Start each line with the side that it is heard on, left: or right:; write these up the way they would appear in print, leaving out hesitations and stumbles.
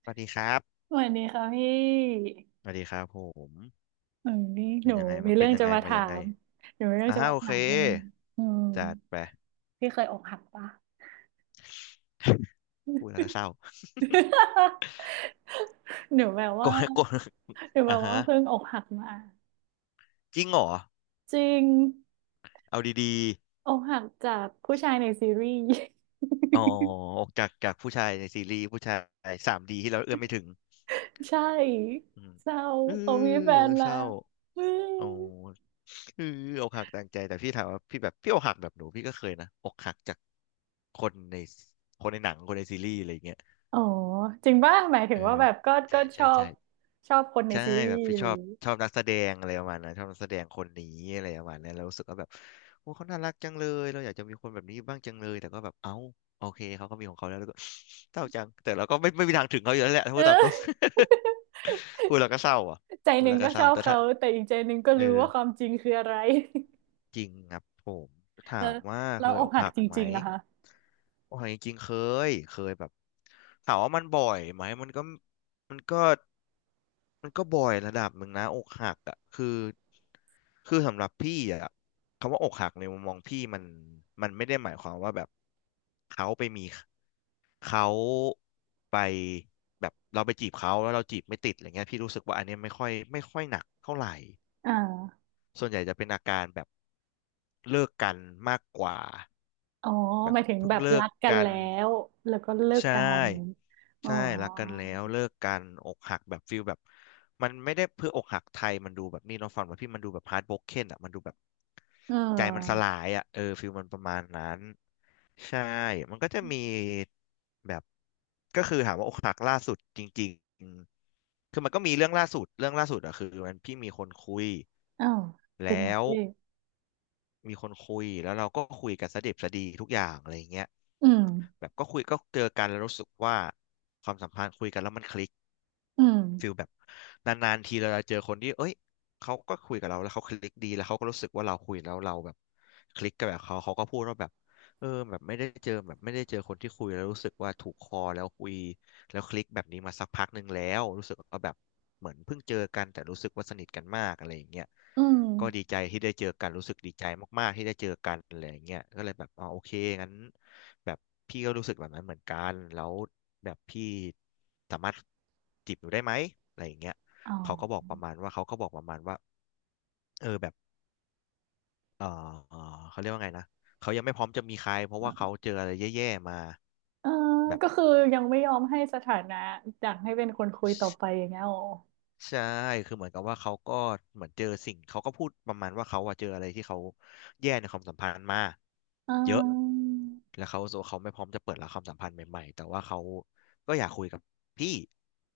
left: สวัสดีครับ
right: สวัสดีค่ะพี่
left: สวัสดีครับผม
right: เออนี่
left: เป็
right: ห
left: น
right: นู
left: ยังไง
right: มี
left: มาเป็
right: เรื่
left: น
right: อง
left: ยั
right: จะ
left: งไง
right: มา
left: มา
right: ถา
left: ยังไง
right: ม หนูมีเรื่องจะมา
left: โอ
right: ถา
left: เค
right: มให้อืม
left: จัดไป
right: พี่เคยอกหักปะ
left: พูดแล้วก็เศร้า
right: หนูแบบ
left: ก่
right: ว่า
left: อนก่อนอ่าฮะ
right: เพิ่งอกหักมา
left: จริงเหรอ
right: จริง
left: เอาดี
right: อกหักจากผู้ชายในซีรีส์
left: ๆอ๋อออกจากผู้ชายในซีรีส์ผู้ชายสามดีที่เราเอื้อมไม่ถึง
right: ใช่
left: อืม
right: เศร้า
left: เออ
right: เขามีแฟน
left: เศ
right: แล้
left: ร้า
right: ว อื
left: โอ้
right: ม
left: เอออกหักต่างใจแต่พี่ถามว่าพี่แบบพี่อกหักแบบหนูพี่ก็เคยนะอกหักจากคนในคนในหนังคนในซีรีส์อะไรอย่างเงี้ย
right: อ๋อจริงป่ะหมายถึ
left: เอ
right: งว่า
left: อ
right: แบบก็
left: ใช่
right: ช
left: ใช่
right: อบ
left: ใช่
right: ชอบคนใน
left: ใช่
right: ซีรี
left: แบบ
right: ส์
left: พี่
right: ห
left: ช
right: รือ
left: อบ
right: ย่างงี้
left: ชอบนักแสดงอะไรประมาณนั้นชอบนักแสดงคนนี้อะไรประมาณนั้นแล้วรู้สึกว่าแบบโอ้เขาน่ารักจังเลยเราอยากจะมีคนแบบนี้บ้างจังเลยแต่ก็แบบเอ้าโอเคเขาก็มีของเขาแล้วแล้วก็ เศร้าจังแต่เราก็ไม่มีทางถึงเขาอยู่แล้วแหละถ้า พู
right: เอ
left: ดตาม
right: อ
left: ตรง พูดแล้วก็เศร้าอ่ะ
right: ใจ
left: พู
right: ห
left: ด
right: นึ่
left: แล้
right: ง
left: วก็
right: ก็
left: เศ
right: ช
left: ร้า
right: อบ
left: แต่ถ้า
right: เขาแต่อีกใจหนึ่งก็
left: เออ
right: รู้ว่าความจริงคืออะไร
left: จริงครับผม
right: แล้
left: ถา
right: ว
left: มว่า
right: เรา
left: เค
right: อ
left: ยอ
right: ก
left: ก
right: หัก
left: หัก
right: จ
left: ไหม
right: ริงๆนะคะ
left: อกหักจริงๆเคยแบบถามว่ามันบ่อยไหมมันก็ มันก็บ่อยระดับหนึ่งนะอกหักอ่ะคือสำหรับพี่อ่ะคำว่าอกหักในมุมมองพี่มันไม่ได้หมายความว่าแบบเขาไปมีเขาไปแบบเราไปจีบเขาแล้วเราจีบไม่ติดอะไรเงี้ยพี่รู้สึกว่าอันเนี้ยไม่ค่อยหนักเท่าไหร่
right: อ่า
left: ส่วนใหญ่จะเป็นอาการแบบเลิกกันมากกว่า
right: อ๋อ
left: แบ
right: ห
left: บ
right: มายถึง
left: เพิ่
right: แบ
left: ง
right: บ
left: เลิ
right: รั
left: ก
right: กกัน
left: กัน
right: แล้วแล้วก็เลิก
left: ใช่
right: กันอ๋อ
left: ใช่รักกันแล้วเลิกกันอกหักแบบฟิลแบบมันไม่ได้เพื่ออกหักไทยมันดูแบบนี่เน้องฟังว่าพี่มันดูแบบฮาร์ดโบรกเคนอ่ะมันดูแบบ
right: เอ
left: ใจมันส
right: อ
left: ลายอ่ะเออฟิลมันประมาณนั้นใช่มันก็จะมีแบบก็คือถามว่าอกหักล่าสุดจริงๆคือมันก็มีเรื่องล่าสุดอ่ะคือมันพี่มีคนคุย
right: อ้าวเป็น
left: แล้
right: ไง
left: ว
right: พี่
left: มีคนคุยแล้วเราก็คุยกันสะดิบสะดีทุกอย่างอะไรอย่างเงี้ย
right: อืม
left: แบบก็คุยก็เจอกันแล้วรู้สึกว่าความสัมพันธ์คุยกันแล้วมันคลิก
right: อืม
left: ฟิลแบบนานๆทีเราจะเจอคนที่เอ้ยเขาก็คุยกับเราแล้วเขาคลิกดีแล้วเขาก็รู้สึกว่าเราคุยแล้วเราแบบคลิกกับแบบเขาก็พูดว่าแบบเออแบบไม่ได้เจอแบบไม่ได้เจอคนที่คุยแล้วรู้สึกว่าถูกคอแล้วคุยแล้วคลิกแบบนี้มาสักพักหนึ่งแล้วรู้สึกว่าแบบเหมือนเพิ่งเจอกันแต่รู้สึกว่าสนิทกันมากอะไรอย่างเงี้ย
right: อืม
left: ก็ดีใจที่ได้เจอกันรู้สึกดีใจมากๆที่ได้เจอกันอะไรอย่างเงี้ยก็เลยแบบอ๋อโอเคงั้นแบบพี่ก็รู้สึกแบบนั้นเหมือนกันแล้วแบบพี่สามารถจีบหนูได้ไหมอะไรอย่างเงี้ย
right: อ๋อ
left: เขาก็บอกประมาณว่าเขาก็บอกประมาณว่าเออแบบเออเออเขาเรียกว่าไงนะเขายังไม่พร้อมจะมีใครเพราะว่าเขาเจออะไรแย่ๆมา
right: เออ
left: แบบ
right: ก็คือยังไม่ยอมให้สถานะอยากให้เป็นคนคุยต่อไปอย่างเงี้ยอ๋อ
left: ใชใช่คือเหมือนกับว่าเขาก็เหมือนเจอสิ่งเขาก็พูดประมาณว่าเขาอะเจออะไรที่เขาแย่ในความสัมพันธ์มา
right: เอ
left: เยอะ
right: ่
left: แล้วเขาโซเขาไม่พร้อมจะเปิดรับความสัมพันธ์ใหม่ๆแต่ว่าเขาก็อยากคุยกับพี่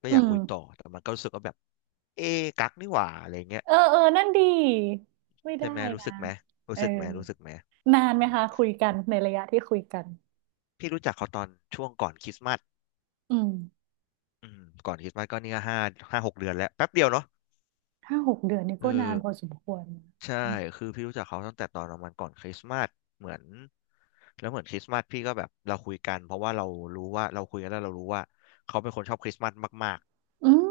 left: ก็อ
right: อื
left: ยาก
right: ม
left: คุยต่อแต่มันก็รู้สึกว่าแบบเอ๊ะกักนี่หว่าอะไรเงี้ย
right: เออเออนั่นดีไม่
left: ใช่
right: ได้
left: ไหมรู้
right: นะ
left: สึกไหม
right: เอ
left: รู้
right: อ
left: สึกไหมรู้สึกไหม
right: นาน
left: อื
right: ไหม
left: ม
right: คะคุยกันในระยะที่คุยกัน
left: พี่รู้จักเขาตอนช่วงก่อนคริสต์มาส
right: อืม
left: อืมก่อนคริสต์มาสก็นี่ก็5 5-6 เดือนแล้วแป๊บเดียวเนาะ
right: 5-6 เดือนนี่
left: เอ
right: ก็นาน
left: อ
right: พอสมควรนะ
left: ใช่คือพี่รู้จักเขาตั้งแต่ตอนประมาณก่อนคริสต์มาสเหมือนแล้วเหมือนคริสต์มาสพี่ก็แบบเราคุยกันเพราะว่าเรารู้ว่าเราคุยกันแล้วเรารู้ว่าเขาเป็นคนชอบคริสต์มาสมาก
right: อืม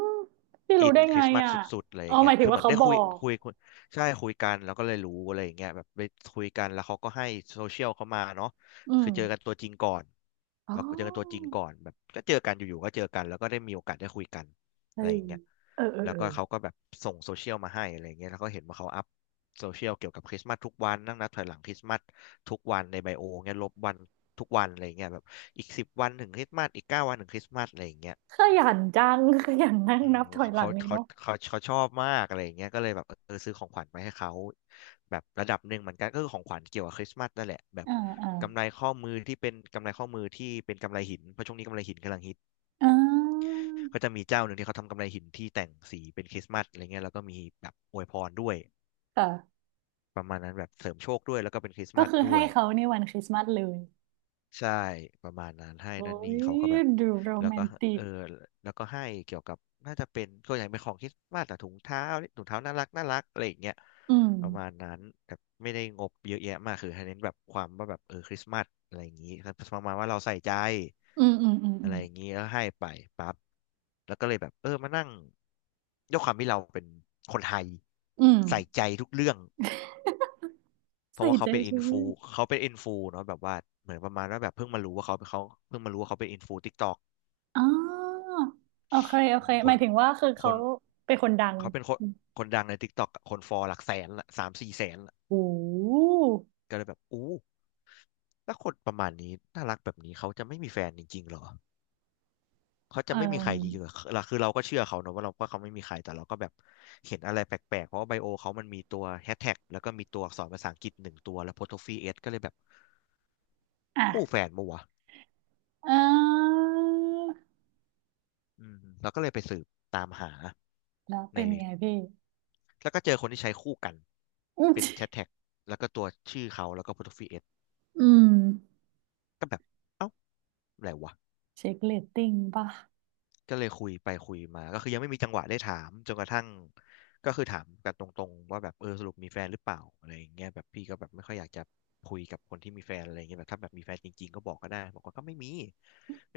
right: พี่
left: อิ
right: รู้
left: น
right: ได้
left: ค
right: ไง
left: ริสต์มาส
right: อ่ะ
left: สุดๆอะไรอ
right: อ๋อ
left: ย่าง
right: ห
left: เงี้
right: มา
left: ย
right: ยถึ
left: คื
right: ง
left: อเห
right: ว่า
left: มือน
right: เขา
left: ได้
right: บอ
left: คุย
right: ก
left: คุยคุยใช่คุยกันแล้วก็เลยรู้อะไรอย่างเงี้ยแบบไปคุยกันแล้วเขาก็ให้โซเชียลเขามาเนาะ
right: อืม
left: คือเจอกันตัวจริงก่อน
right: อ๋
left: เราเจอกันตัวจริง
right: อ
left: ก่อนแบบก็เจอกันอยู่ๆก็เจอกันแล้วก็ได้มีโอกาสได้คุยกัน
right: เฮ้
left: อะไร
right: ย
left: อย่างเงี้ย
right: เออเออ
left: แล้ว
right: เออ
left: ก็เขาก็แบบส่งโซเชียลมาให้อะไรอย่างเงี้ยแล้วก็เห็นว่าเขาอัพโซเชียลเกี่ยวกับคริสต์มาสทุกวันนั่งนับถอยหลังคริสต์มาสทุกวันในไบโอเงี้ยลบวันทุกวันอะไรอย่างเงี้ยแบบอีก10 วันถึงคริสต์มาสอีก9 วันถึงคริสต์มาสอะไรอย่างเงี้ย
right: ขยันจัง ขยันนั่ง
left: อืม
right: นับถอย
left: เขา
right: หลั
left: เขา
right: งเลย
left: เขา
right: เนาะ
left: เขาเขาชอบมากอะไรอย่างเงี้ยก็เลยแบบเออซื้อของขวัญมาให้เขาแบบระดับหนึ่งเหมือนกันก็คือของขวัญเกี่ยวกับคริสต์มาสนั่นแหละแบบ
right: อ่าอ่า
left: กำไรข้อมือที่เป็นกำไรหินเพราะช่วงนี้กำไรหินกำลังฮิต
right: อ่า
left: ก็จะมีเจ้าหนึ่งที่เขาทำกำไรหินที่แต่งสีเป็นคริสต์มาสอะไรเงี้ยแล้วก็มีแบบอวยพรด้วย
right: ค่ะ
left: ประมาณนั้นแบบเสริมโชคด้วยแล้วก็เป็นคริสต์
right: ก็
left: มาส
right: คือ
left: ด้
right: ให้
left: วย
right: เขาในวันคริสต์มาสเลย
left: ใช่ประมาณนั้นให้
right: โอ้
left: นั่นนี่เขาก็
right: ย
left: แบบ
right: ดูโร
left: แล้ว
right: แม
left: ก็
right: นติ
left: เอ
right: ก
left: อแล้วก็ให้เกี่ยวกับน่าจะเป็นก็อย่างเป็นของคริสต์มาสแต่ถุงเท้าถุงเท้าน่ารักน่ารักอะไรอย่างเงี้ย
right: อืม
left: ประมาณนั้นแต่ไม่ได้งบเยอะแยะมากคือให้เน้นแบบความว่าแบบเออคริสต์มาสอะไรอย่างงี้ประมาณว่าเราใส่ใจ
right: อืมอืมอืม อื
left: อะไร
right: ม
left: อย่างงี้แล้วให้ไปปั๊บแล้วก็เลยแบบเออมานั่งด้วยความที่เราเป็นคนไทย
right: อืม
left: ใส่ใจทุกเรื่อง เพ
right: ใส่
left: ราะว่า
right: ใจใช่วย
left: เขาเป็นอินฟูเนาะแบบว่าเหมือนประมาณว่าแบบเพิ่งมารู้ว่าเขาเพิ่งมารู้ว่าเขาเป็นอินฟูทิกตอก
right: อ๋อโอเคโอเค
left: ค
right: หมา
left: น
right: ยถึงว่าคือ
left: ค
right: เขา
left: น
right: เป็นคนดัง
left: เขาเป็นคนดังในทิกตอกคนฟอลหลักแสนละสามสี่แสนละ
right: โอ้
left: ก็เลยแบบอู้ถ้าคนประมาณนี้น่ารักแบบนี้เขาจะไม่มีแฟนจริงๆเหรอเขาจะ
right: เอ่
left: ไม่มีใครจริ
right: อ
left: งๆเหรอคือเราก็เชื่อเขาเนอะว่าเราก็เขาไม่มีใครแต่เราก็แบบเห็นอะไรแปลกๆเพราะว่าไบโอเขามันมีตัวแฮชแท็กแล้วก็มีตัวอักษรภาษาอังกฤษหนึ่งตัวแล้วโพสต์ฟีเอสก็เลยแบบคู่แฟ
right: อ่ะ
left: นปัว
right: เออ
left: อืมเราก็เลยไปสืบตามหา
right: แล้ว
left: ใน
right: เป็นไงพี่
left: แล้วก็เจอคนที่ใช้คู่กัน
right: อืม
left: เป็นแชทแท็กแล้วก็ตัวชื่อเขาแล้วก็โปรไฟล์
right: อืม
left: ก็แบบเอ้าอะไรวะ
right: เช็คเรตติ้งป่ะ
left: ก็เลยคุยไปคุยมาก็คือยังไม่มีจังหวะได้ถามจนกระทั่งก็คือถามกันตรงๆว่าแบบเออสรุปมีแฟนหรือเปล่าอะไรอย่างเงี้ยแบบพี่ก็แบบไม่ค่อยอยากจะคุยกับคนที่มีแฟนอะไรอย่างเงี้ยแบบถ้าแบบมีแฟนจริงๆก็บอกก็ได้บอกว่าก็ไม่มีไม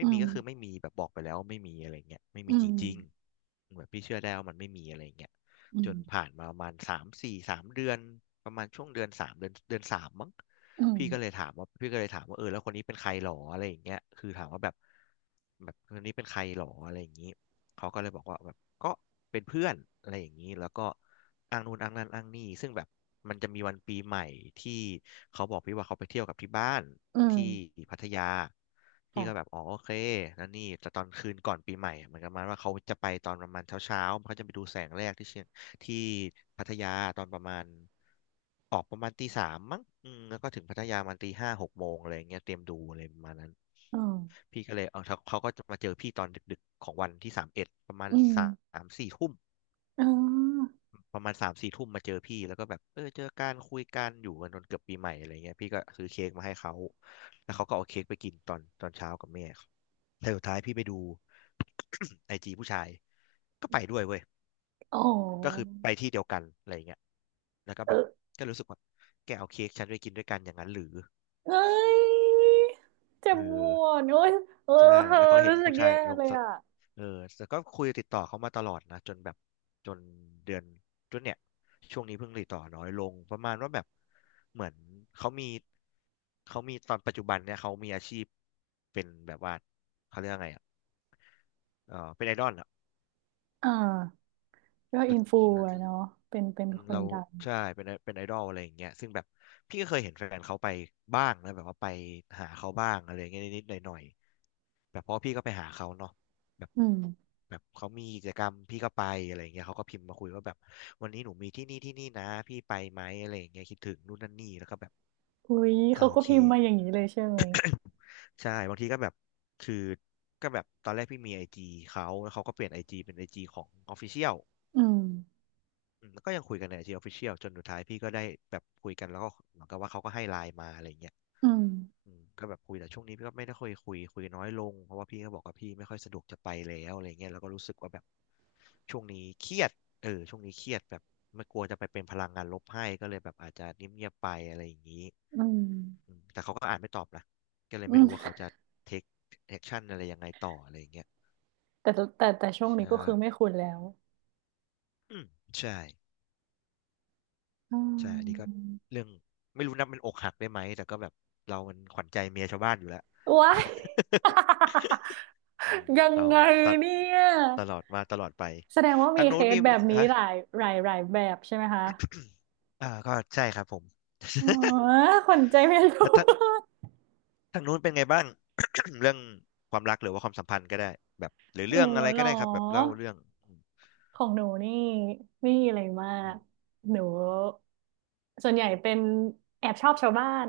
right: อื
left: ่มี
right: ม
left: ก็คือไม่มีแบบบอกไปแล้วไม่มีอะไรเงี้ยไม่
right: อื
left: มีจ
right: ม
left: ริงๆเหมือนพี่เชื่อได้ว่ามันไม่มีอะไรเงี้ย
right: อื
left: จนผ่า
right: ม
left: นมาประมาณสามสี่สามเดือนประมาณช่วงเดือนสามเดือนสามมั้ง
right: อืม
left: พี่ก็เลยถามว่าเออแล้วคนนี้เป็นใครหรออะไรอย่างเงี้ยคือถามว่าแบบคนนี้เป็นใครหรออะไรอย่างงี้เขาก็เลยบอกว่าแบบก็เป็นเพื่อนอะไรอย่างงี้แล้วก็อ้างนู่นอ้างนั่นอ้างนี่ซึ่งแบบมันจะมีวันปีใหม่ที่เขาบอกพี่ว่าเขาไปเที่ยวกับที่บ้าน
right: อื
left: ที่
right: ม
left: พัทยาพี่
right: ค่ะ
left: ก็แบบอ๋อโอเคแล้วนี่แต่ตอนคืนก่อนปีใหม่เหมือนกันมาว่าเขาจะไปตอนประมาณเช้าเช้าเขาจะไปดูแสงแรกที่เชียง ที่พัทยาตอนประมาณออกประมาณตีสามมั้งอืมแล้วก็ถึงพัทยามันตีห้าหกโมงอะไรอย่างเงี้ยเตรียมดูอะไรประมาณนั้น
right: อืม
left: พี่ก็เลยเอาเขาเขาก็จะมาเจอพี่ตอนดึกๆของวันที่สามเอ็ด
right: อืม
left: สามสี่ทุ่ม
right: อ๋อ
left: ประมาณสามสี่ทุ่มมาเจอพี่แล้วก็แบบเออเจอการคุยกันอยู่กันจนเกือบปีใหม่อะไรเงี้ยพี่ก็ซื้อเค้กมาให้เขาแล้วเขาก็เอาเค้กไปกินตอนเช้ากับแม่แต่สุดท้ายพี่ไปดู ไอจีผู้ชายก็ไปด้วยเว้ย
right: อ
left: ก็คื
right: อ
left: อไปที่เดียวกันอะไรอย่างเงี้ยแล้วก็
right: เอ
left: แบบ
right: อ
left: ก็รู้สึกว่าแกเอาเค้กฉันไปกินด้วยกันอย่างนั้นหรือ
right: เอ้ยเจ็
left: เอ
right: บป
left: อ
right: วดโอ้ยเออ
left: ใช่
right: เออ
left: แล้วก็เห็น
right: รู้สึก
left: ผู้ชา
right: แย่
left: ยลง
right: เลย
left: สต
right: อ่ะ
left: เออแต่ก็คุยติดต่อเขามาตลอดนะจนแบบจนเดือนจนเนี่ยช่วงนี้เพิ่งติดต่อน้อยลงประมาณว่าแบบเหมือนเขามีเขามีตอนปัจจุบันเนี่ยเขามีอาชีพเป็นแบบว่าเขาเรียกว่าไงอ่ะเออเป็นไอดอลอ่ะ
right: อ่า ก็อินฟูอะเนาะเป็นเป็น
left: อืม
right: คน
left: เรา
right: ดัง
left: ใช่เป็นเป็นไอดอลอะไรอย่างเงี้ยซึ่งแบบพี่ก็เคยเห็นแฟนเขาไปบ้างนะแบบว่าไปหาเขาบ้างอะไรอย่างเงี้ยนิดๆหน่อยๆแบบเพราะพี่ก็ไปหาเขาเนาะแบบ
right: อืม
left: แบบเขามีกิจกรรมพี่ก็ไปอะไรอย่างเงี้ยเขาก็พิมพ์มาคุยว่าแบบวันนี้หนูมีที่นี่ที่นี่นะพี่ไปไหมอะไรอย่างเงี้ยคิดถึงนู่นนั่นนี่แล้วก็แบบ
right: อุ้ย
left: อ่า
right: เขา
left: โอ
right: ก็
left: เค
right: พิมพ์มาอย่างนี้เลยใช่ไหม
left: ใช่บางทีก็แบบคือก็แบบตอนแรกพี่มีไอจีเขาแล้วเขาก็เปลี่ยนไอจีเป็นไอจีของออฟฟิเชียล
right: อืม
left: อืมแล้วก็ยังคุยกันในไอจีออฟฟิเชียลจนสุดท้ายพี่ก็ได้แบบคุยกันแล้วก็เหมือนกับว่าเขาก็ให้ไลน์มาอะไรเงี้ย
right: อืม
left: อืมก็แบบคุยแต่ช่วงนี้พี่ก็ไม่ได้ค่อยคุยคุยน้อยลงเพราะว่าพี่ก็บอกว่าพี่ไม่ค่อยสะดวกจะไปแล้วอะไรเงี้ยแล้วก็รู้สึกว่าแบบช่วงนี้เครียดช่วงนี้เครียดแบบไม่กลัวจะไปเป็นพลังงานลบให้ก็เลยแบบอาจจะเงียบๆไปอะไรอย่างนี้
right: อืม
left: อืมแต่เขาก็อ่านไม่ตอบนะก็เลย
right: อื
left: ไม่รู้ว่า
right: ม
left: เขาจะเทคแอคชั่นอะไรยังไงต่ออะไรอย่างเงี้ย
right: แต่แตแต่แต่ช่วงนี้ก็
left: ใช่
right: คือไม่คุ้นแล้ว
left: อืมใช่
right: อื
left: ใช่อันนี้ก็
right: ม
left: เรื่องไม่รู้นับเป็นอกหักได้ไหมแต่ก็แบบเรามันขวัญใจเมียชาวบ้านอยู่แล้ว
right: ว้าย
left: อืม
right: ยัง
left: เรา
right: ไง
left: ตะ
right: เนี่ย
left: ตลอดมาตลอดไป
right: แสดงว่า
left: ทา
right: มี
left: ง
right: เค
left: นู้น
right: ส
left: มี
right: แบบนี้
left: ฮะ
right: หลายแบบใช่ไหมคะ
left: อ่าก็ใช่ครับผม
right: อ๋อ คนใจไม่
left: แล้
right: รู้
left: วทางทางนู้นเป็นไงบ้าง เรื่องความรักหรือว่าความสัมพันธ์ก็ได้แบบหรือ
right: หนู
left: เรื่องอะไร
right: เหร
left: ก็
right: อ
left: ได้ครับแบบเล่าเรื่องอืม
right: ของหนูนี่ไม่มีอะไรมา
left: อื
right: ก
left: ม
right: หนูส่วนใหญ่เป็นแอบชอบชาวบ้าน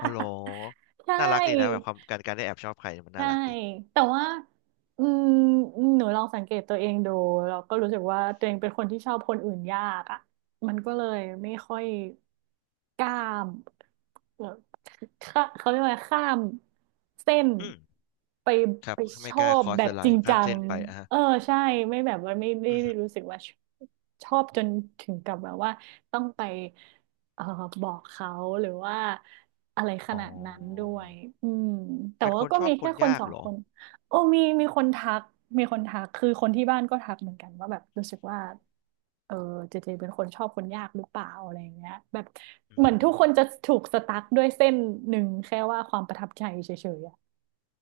left: อ๋อเหรอ
right: ใช
left: น่ารักดีนะแบบ
right: ่
left: ความการการได้แอบชอบใครมันน่า
right: ใช่
left: รักดี
right: แต่ว่าอืมหนูลองสังเกตตัวเองดูเราก็รู้สึกว่าตัวเองเป็นคนที่ชอบคนอื่นยากอ่ะมันก็เลยไม่ค่อยกล้ามเอ่อข้าเขาเรียกว่าข้ามเส้น
left: อืม
right: ไป
left: ครั
right: ไป
left: บ
right: ช
left: ไม่ก
right: อ
left: ล้าค
right: บ
left: อส
right: แบ
left: เด
right: บ
left: อะไล
right: จริง
left: น์ข้า
right: จั
left: ม
right: ง
left: เส้นไปอ่ะฮะ
right: เออใช่ไม่แบบว่าไม่
left: อือ
right: ได้
left: ฮึ
right: รู้สึกว่าชอบจนถึงกับแบบว่าต้องไป เอ่อบอกเขาหรือว่าอะไรข
left: อ๋อ
right: นาดนั้นด้วยอืมแต่
left: เป็นค
right: ว่า
left: น
right: ก็
left: ชอ
right: มี
left: บค
right: แค่
left: น
right: คน
left: ยาก
right: สอง
left: เหรอ
right: คน โอ้มีคนทักมีคนทัก คือคนที่บ้านก็ทักเหมือนกันว่าแบบรู้สึกว่าเออเจเจเป็นคนชอบคนยากหรือเปล่าอะไรอย่างเงี้ยแบบ
left: อืม
right: เหมือน
left: อ
right: ทุก
left: ม
right: คนจะถูกสตั๊กด้วยเส้นหนึ่งแค่ว่าความประทับใจเฉยๆอะ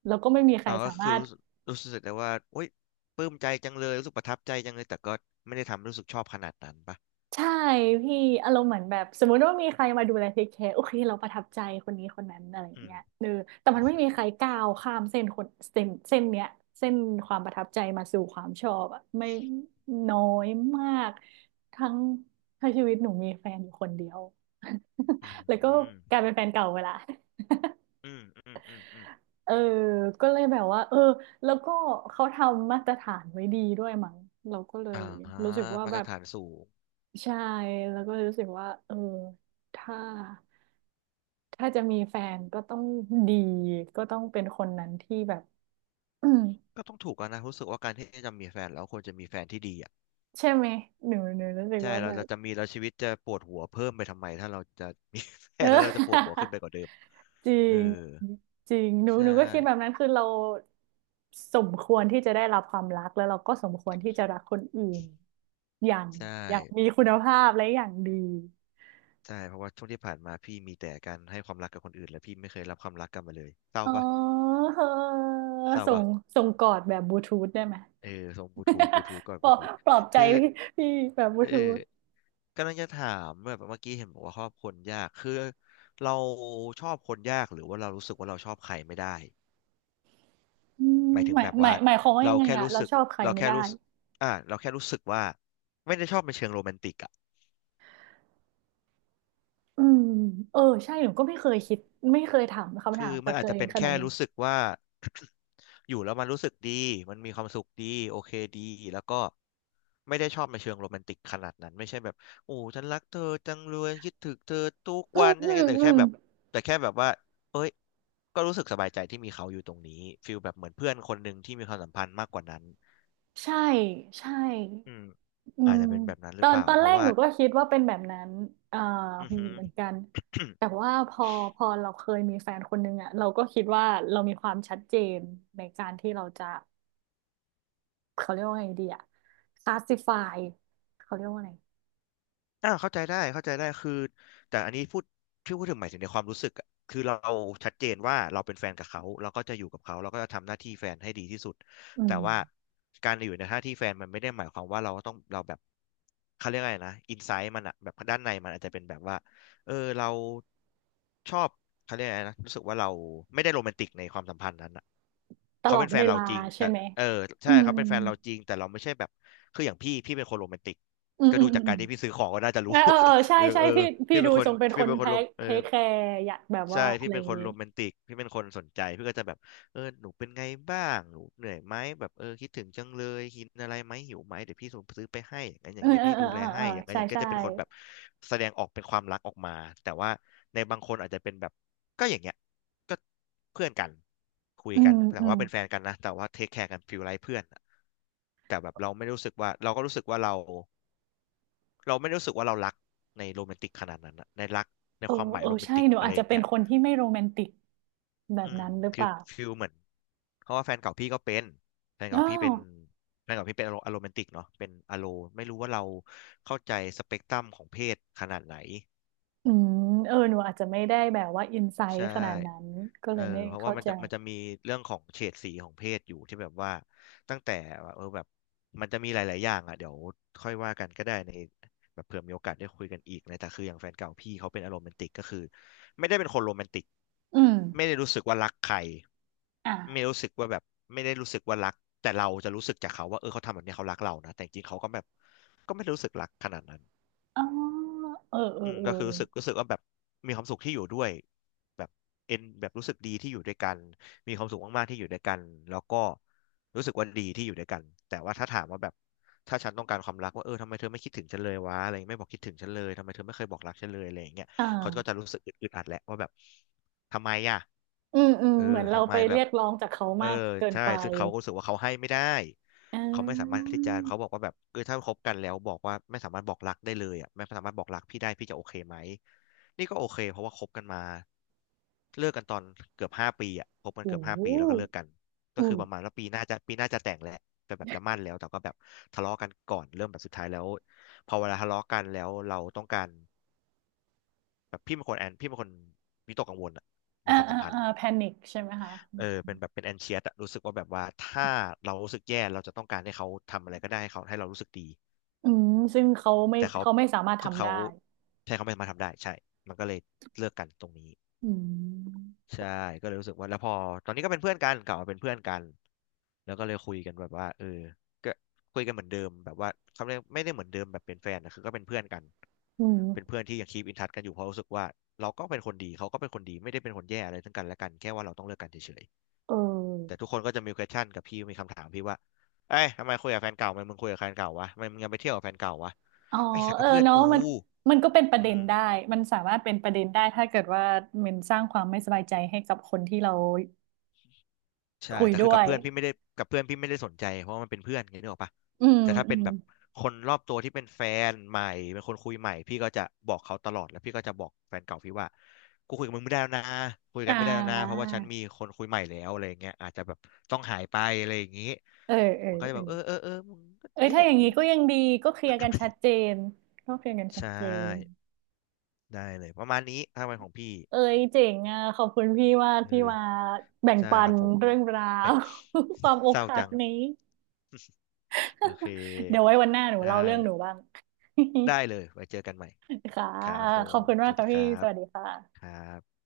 right: แล้วก็ไม่มีใคร
left: อ๋อ
right: สา
left: ก็
right: มา
left: คือ
right: รถ
left: รู้สึกรู้สึกแต่ว่าโอ๊ยปลื้มใจจังเลยรู้สึกประทับใจจังเลยแต่ก็ไม่ได้ทำรู้สึกชอบขนาดนั้นปะ
right: ใช่พี่อารมณ์เหมือนแบบสมมุติว่ามีใครมาดูแลเทคแคร์โอเคเราประทับใจคนนี้คนนั้นอะไรอย่า
left: อื
right: ง
left: ม
right: เงี้ยเออแต่
left: อื
right: มั
left: ม
right: นไม่
left: อื
right: มีใครก้าวข้ามเส้นคนเส้นเนี้ยเส้นความประทับใจมาสู่ความชอบอะไม่น้อยมากทั้งถ้าชีวิตหนูมีแฟนอยู่คนเดียว
left: อื
right: แล้วก็
left: ม
right: กลายเป็นแฟนเก่าเวลา
left: อืมอืมอืมอืม
right: เออก็เลยแบบว่าเออแล้วก็เขาทำมาตรฐานไว้ดีด้วยมั้งเราก็เลย
left: อ่า
right: รู้สึกว่า
left: มา
right: แบ
left: ตร
right: บ
left: ฐานสูง
right: ใช่แล้วก็รู้สึกว่าเออถ้าถ้าจะมีแฟนก็ต้องดีก็ต้องเป็นคนนั้นที่แบบ อืม
left: ก็ต้องถูกกันนะรู้สึกว่าการที่จะมีแฟนแล้วควรจะมีแฟนที่ดีอ่ะ
right: ใช่ไหมหนูรู้สึก
left: ใช่
right: ว่า
left: เรา
right: แบ
left: เรา
right: บ
left: จะมีแล้วชีวิตจะปวดหัวเพิ่มไปทำไมถ้าเราจะมี แฟ
right: เอ
left: นแล้วเราจะปวดหัว
right: อ
left: ขึ้นไปกว่าเดิม
right: จริ
left: เออ
right: งจริงหนู
left: ใช
right: หนูก็คิดแบบ
left: ่
right: นั้นคือเราสมควรที่จะได้รับความรักแล้วเราก็สมควรที่จะรักคนอื่นอย่าง
left: ใช่
right: อย่างมีคุณภาพและอย่างดี
left: ใช่เพราะว่าช่วงที่ผ่านมาพี่มีแต่การให้ความรักกับคนอื่นแล้วพี่ไม่เคยรับความรักกลับมาเลยเศร้า
right: อ๋อ
left: ปะ
right: เออ
left: เศร้า
right: ส่
left: ปะ
right: งส่งกอดแบบบลูทูธได้ไหม
left: เออส่งบลูทูธบลูทูธก่อน
right: ป
left: บ
right: ลอ
left: ลู
right: บ
left: ทูธ
right: ปลอบใจ
left: คือ
right: พี่พี่แบบบลู
left: เออ
right: ทูธ
left: กำลังจะถามแบบเมื่อกี้เห็นบอกว่าชอบคนยากคือเราชอบคนยากหรือว่าเรารู้สึกว่าเราชอบใครไม่ได้
right: อืม
left: หมายถึ
right: ห
left: ง
right: มาย
left: แบบ
right: หมา
left: ว่า
right: ยหมายความว่ายั
left: เรา
right: งไง
left: แค่
right: อะ
left: รู้
right: เรา
left: สึก
right: ชอบใคร
left: เรา
right: ไม่
left: แค่
right: ได้
left: รู้สึกเราแค่รู้สึกว่าไม่ได้ชอบในเชิงโรแมนติกอะ
right: อืมเออใช่หนูก็ไม่เคยคิดไม่เคยถามคำ
left: คือ
right: ถามกั
left: มัน
right: บ
left: อา
right: ตั
left: จ
right: ว
left: จะ
right: เอง
left: เป็น
right: ขนา
left: แค่
right: ดนี้น
left: รู้สึกว่า อยู่แล้วมันรู้สึกดีมันมีความสุขดีโอเคดีแล้วก็ไม่ได้ชอบในเชิงโรแมนติกขนาดนั้นไม่ใช่แบบโอ้ฉันรักเธอจังเลยคิดถึงเธอทุก
right: อื
left: วั
right: ม
left: นนี่
right: อื
left: ยังไง
right: ม
left: แต่
right: อื
left: แค่
right: ม
left: แบบแต่แค่แบบว่าเอ้ยก็รู้สึกสบายใจที่มีเขาอยู่ตรงนี้ฟีลแบบเหมือนเพื่อนคนหนึ่งที่มีความสัมพันธ์มากกว่านั้น
right: ใช่ใช่
left: อืม
right: อื
left: อาจ
right: ม
left: จะเป็นแบบนั้น
right: ต
left: หรื
right: อ
left: อเป
right: น
left: ล่า
right: ตอน
left: เพ
right: แร
left: ราะ
right: ก
left: ว่า
right: หนูก็คิดว่าเป็นแบบนั้นอ่า
left: อือหือ
right: เหมือนกัน แต่ว่าพอพอเราเคยมีแฟนคนนึงอะเราก็คิดว่าเรามีความชัดเจนในการที่เราจะเขาเรียกว่าไงดีอะคลาสสิฟายเขาเรียกว่าไง
left: อ่าเข้าใจได้เข้าใจได้คือแต่อันนี้พูดที่พูดถึงหมายถึงในความรู้สึกอะคือเราชัดเจนว่าเราเป็นแฟนกับเขาเราก็จะอยู่กับเขาเราก็จะทำหน้าที่แฟนให้ดีที่สุด
right: อื
left: แต่
right: ม
left: ว่าการอยู่ในหน้าที่แฟนมันไม่ได้หมายความว่าเราต้องเราแบบเขาเรียกอะไรนะอินไซต์มันอะแบบด้านในมันอาจจะเป็นแบบว่าเออเราชอบเขาเรียกอะไรนะรู้สึกว่าเราไม่ได้โรแมนติกในความสัมพันธ์นั้นอะ
right: ต
left: เขา
right: ลอ
left: เป็
right: ด
left: นแฟ
right: เว
left: นเรา
right: ลา
left: จริง
right: ใช่
left: แต่
right: ไหม
left: เออ
right: อื
left: ใช่เขาเป็นแฟนเราจริงแต่เราไม่ใช่แบบคืออย่างพี่พี่เป็นคนโรแมนติก
right: มอืม
left: ก็
right: อื
left: ดู
right: มอื
left: จา
right: ม
left: ก
right: อื
left: การ
right: ม
left: ที่พี่ซื้อของก็น่าจะ
right: เอ
left: รู้
right: อเออเออ ใช่
left: เออ
right: ใช่
left: เออ
right: พี่พี่
left: พี่เป็
right: ดู
left: นคน
right: ทรงเป็นค
left: พี่
right: น
left: เป็นค
right: เท
left: นโรม
right: ค
left: เอ
right: เท
left: อ
right: คแคร์อยากแบบ
left: ใช่
right: ว่าอะ
left: พี่
right: ไร
left: เป็
right: อ
left: น
right: ย่าง
left: คน
right: นี้
left: โรแมนติกพี่เป็นคนสนใจพี่ก็จะแบบเออหนูเป็นไงบ้างหนูเหนื่อยไหมแบบเออคิดถึงจังเลยกินอะไรไหมหิวไหมเดี๋ยวพี่ส่งซื้อไปให้อย่างนั้นอ
right: เอ
left: ย่า
right: อ
left: งเดี๋ยว
right: เออ
left: พี่
right: เอ
left: ดู
right: อเอ
left: แล
right: อเอ
left: ให้
right: อ
left: อย่างนั้น
right: ใช่
left: อย่างนี้ก็
right: ใช่
left: จะเป็นคนแบบแสดงออกเป็นความรักออกมาแต่ว่าในบางคนอาจจะเป็นแบบก็อย่างเงี้ยก็เพื่อนกันคุย
right: อื
left: กั
right: ม
left: นแต่
right: อืม
left: ว่าเป็นแฟนกันนะแต่ว่าเทคแคร์กันฟีลไลเพื่อนอะแต่แบบเราไม่รู้สึกว่าเราก็รู้สึกว่าเรา เราไม่ได้รู้สึกว่าเรารักในโรแมนติกขนาดนั้นอะในรักใน
right: เออ
left: ความหมาย
right: เออ
left: โรแมน
right: ใช่
left: ติก
right: หนู
left: อะ
right: อา
left: ไร
right: จ
left: อ
right: จะ
left: ย่าง
right: เป็น
left: เงี้ย
right: คนที่ไม่โรแมนติกแบ
left: อื
right: บ
left: ม
right: นั้นหรือเป
left: คือ
right: ล่า
left: ฟิลเหมือนเพราะว่าแฟนเก่าพี่ก็เป็นแฟน
right: อ๋อ
left: เก่าพี่เป็นแฟนเก่าพี่เป็นอโรแมนติกเนาะเป็นอโลไม่รู้ว่าเราเข้าใจสเปกตรัมของเพศขนาดไหน
right: อืมเออหนูอาจจะไม่ได้แบบว่าอินไซ
left: ใช่
right: ต์ขนาดนั้นก็
left: เอ
right: เล
left: อ
right: ยไม่
left: เพราะว่า
right: เข้า
left: มัน
right: ใจ
left: จะมันจะมีเรื่องของเฉดสีของเพศอยู่ที่แบบว่าตั้งแต่ว่าเออแบบมันจะมีหลายๆอย่างอ่ะเดี๋ยวค่อยว่ากันก็ได้ในแบบเผื่อมีโอกาสได้คุยกันอีกนะแต่คืออย่างแฟนเก่าพี่เขาเป็นอารมณ์แมนติกก็คือไม่ได้เป็นคนโรแมนติก
right: อืม
left: ไม่ได้รู้สึกว่ารักใคร
right: อ่ะ
left: ไม่รู้สึกว่าแบบไม่ได้รู้สึกว่ารักแต่เราจะรู้สึกจากเขาว่าเออเขาทำแบบนี้เขารักเรานะแต่จริงๆเขาก็แบบก็ไม่ได้รู้สึกรักขนาดนั้น
right: อ๋อเออเออ
left: อืม
right: เออ
left: ก็คือรู้สึกว่าแบบมีความสุขที่อยู่ด้วยแบบเอ็นแบบรู้สึกดีที่อยู่ด้วยกันมีความสุขมากๆที่อยู่ด้วยกันแล้วก็รู้สึกว่าดีที่อยู่ด้วยกันแต่ว่าถ้าถามว่าแบบถ้าฉันต้องการความรักว่าเออทำไมเธอไม่คิดถึงฉันเลยวะอะไรไม่บอกคิดถึงฉันเลยทำไมเธอไม่เคยบอกรักฉันเลยอะไรอย่างเงี้ย
right: อ่
left: เขาก็จะ
right: า
left: รู้สึกอึดอัดแหละว่าแบบทำไมอ่ะ
right: อืมอืม
left: เออ
right: เหมือนเรา
left: ทำไม
right: ไป
left: แบ
right: เรี
left: บ
right: ยกร้องจากเขา
left: เออ
right: มากเกิน
left: ใช่
right: ไป
left: ซึ่งเขาก็รู้สึกว่าเขาให้ไม่ได้
right: อ่
left: เขาไม่สามารถ
right: า
left: ที่จะเขาบอกว่าแบบเออถ้าคบกันแล้วบอกว่าไม่สามารถบอกรักได้เลยอ่ะไม่สามารถบอกรักพี่ได้พี่จะโอเคไหมนี่ก็โอเคเพราะว่าคบกันมาเลิกกันตอนเกือบห้าปีอ่ะคบกัน
right: โอ้
left: เกือบห้า
right: โห
left: ปีแล้วก็เลิกกัน
right: อื
left: ก็คือประมา
right: ม
left: ณว่าปีหน้าจะแต่งแหละแต่แบบจะมั่นแล้วแต่ก็แบบทะเลาะกันก่อนเริ่มแบบสุดท้ายแล้วพอเวลาทะเลาะกันแล้วเราต้องการแบบพี่เป็นคนวิตกกังวลอะใน
right: อ่า
left: ความสั
right: อ่า
left: มพัน
right: อ่า
left: ธ์
right: แพนิคใช่ไหมคะ
left: เออเป็นแบบเป็นแอนเชียสอะรู้สึกว่าแบบว่าถ้าเรารู้สึกแย่เราจะต้องการให้เขาทำอะไรก็ได้ให้เขาให้เรารู้สึกดี
right: อืมซึ่งเขาไม่
left: แต่เขา
right: เขาไม่สามารถ
left: ซึ่ง
right: ทำ
left: เขา
right: ได้
left: ใช่เขาไม่สามารถทำได้ใช่มันก็เลยเลิกกันตรงนี้
right: อืม
left: ใช่ก็เลยรู้สึกว่าแล้วพอตอนนี้ก็เป็นเพื่อนกันกลับมาเป็นเพื่อนกันแล้วก็เลยคุยกันแบบว่าเออก็คุยกันเหมือนเดิมแบบว่าเขาเรียกไม่ได้เหมือนเดิมแบบเป็นแฟนนะคือก็เป็นเพื่อนกัน
right: อื
left: เป็นเพื่
right: ม
left: อนที่ยังคีปอินทัชกันอยู่เพราะรู้สึกว่าเราก็เป็นคนดีเขาก็เป็นคนดีไม่ได้เป็นคนแย่อะไรทั้งกันและกันแค่ว่าเราต้องเลิกกันเฉย
right: เ
left: ๆแต่
right: ออ
left: ทุกคนก็จะมี question กับพี่มีคำถามพี่ว่าเอ้ยทำไมคุยกับแฟนเก่าทำไมมึงคุยกับแฟนเก่าวะทำไมมึงยังไปเที่ยวกับแฟนเก่าวะ
right: อ๋อ
left: ไอ้สัก
right: เอ
left: ก็
right: อ
left: เพื่อน
right: เนาะ
left: กู
right: มันมันก็เป็นประเด็
left: อื
right: น
left: ม
right: ได้มันสามารถเป็นประเด็นได้ถ้าเกิดว่ามันสร้างความไม่สบายใจให้กับคนที่เรา
left: ใช่
right: คุย
left: แต่คือ
right: ด้ว
left: กับ
right: ย
left: เพื่อนพี่ไม่ได้กับเพื่อนพี่ไม่ได้สนใจเพราะว่ามันเป็นเพื่อนไงนึกออกปะ
right: อืม
left: แต่ถ้า
right: อื
left: เป็น
right: ม
left: แบบคนรอบตัวที่เป็นแฟนใหม่เป็นคนคุยใหม่พี่ก็จะบอกเขาตลอดแล้วพี่ก็จะบอกแฟนเก่าพี่ว่ากูคุยกับมึงไม่ได้แล้วนะคุยกั
right: อ่
left: นไม่ได้แล้วนะเพ
right: า
left: ราะว่าฉันมีคนคุยใหม่แล้วอะไรอย่างเงี้ยอาจจะแบบต้องหายไปอะไรอย่างงี้
right: เออเออ
left: มันก็จะ
right: เอ
left: แบ
right: อ
left: บเออเออเออมึงก็่
right: เอ้ย
left: งี้
right: ถ้า
left: แห
right: อ
left: ละ
right: ย่าง
left: เออ
right: นี้ก็ยังดีก็เคลียร์กันชัดเจนก็เคลียร์กันชัด
left: ใช่
right: เจน
left: ได้เลยประมาณนี้ทางเนของพี่
right: เอ้ยเจ๋งอ่ะขอบคุณพี่ว่า
left: เอ
right: ที่
left: อ
right: มาแบ่ง
left: ใช่
right: ปั
left: ค
right: น
left: รับผม
right: เรื่องรา
left: แหม่
right: ว ความอ
left: เศ
right: ก
left: ร้า
right: หัก
left: จัง
right: นี้
left: โอเค
right: เดี๋ยวไว้วันหน้าหนู
left: ได้
right: เล่าเรื่องหนูบ้าง
left: ได้เลยไว้เจอกันใหม่
right: ค่ะ
left: ครับผ
right: ขอบ
left: ม
right: คุณ
left: ส
right: มาก
left: วัส
right: ค่ะ
left: ดีค
right: พี่
left: รั
right: ส
left: บ
right: วัสดีค่ะ
left: ครับ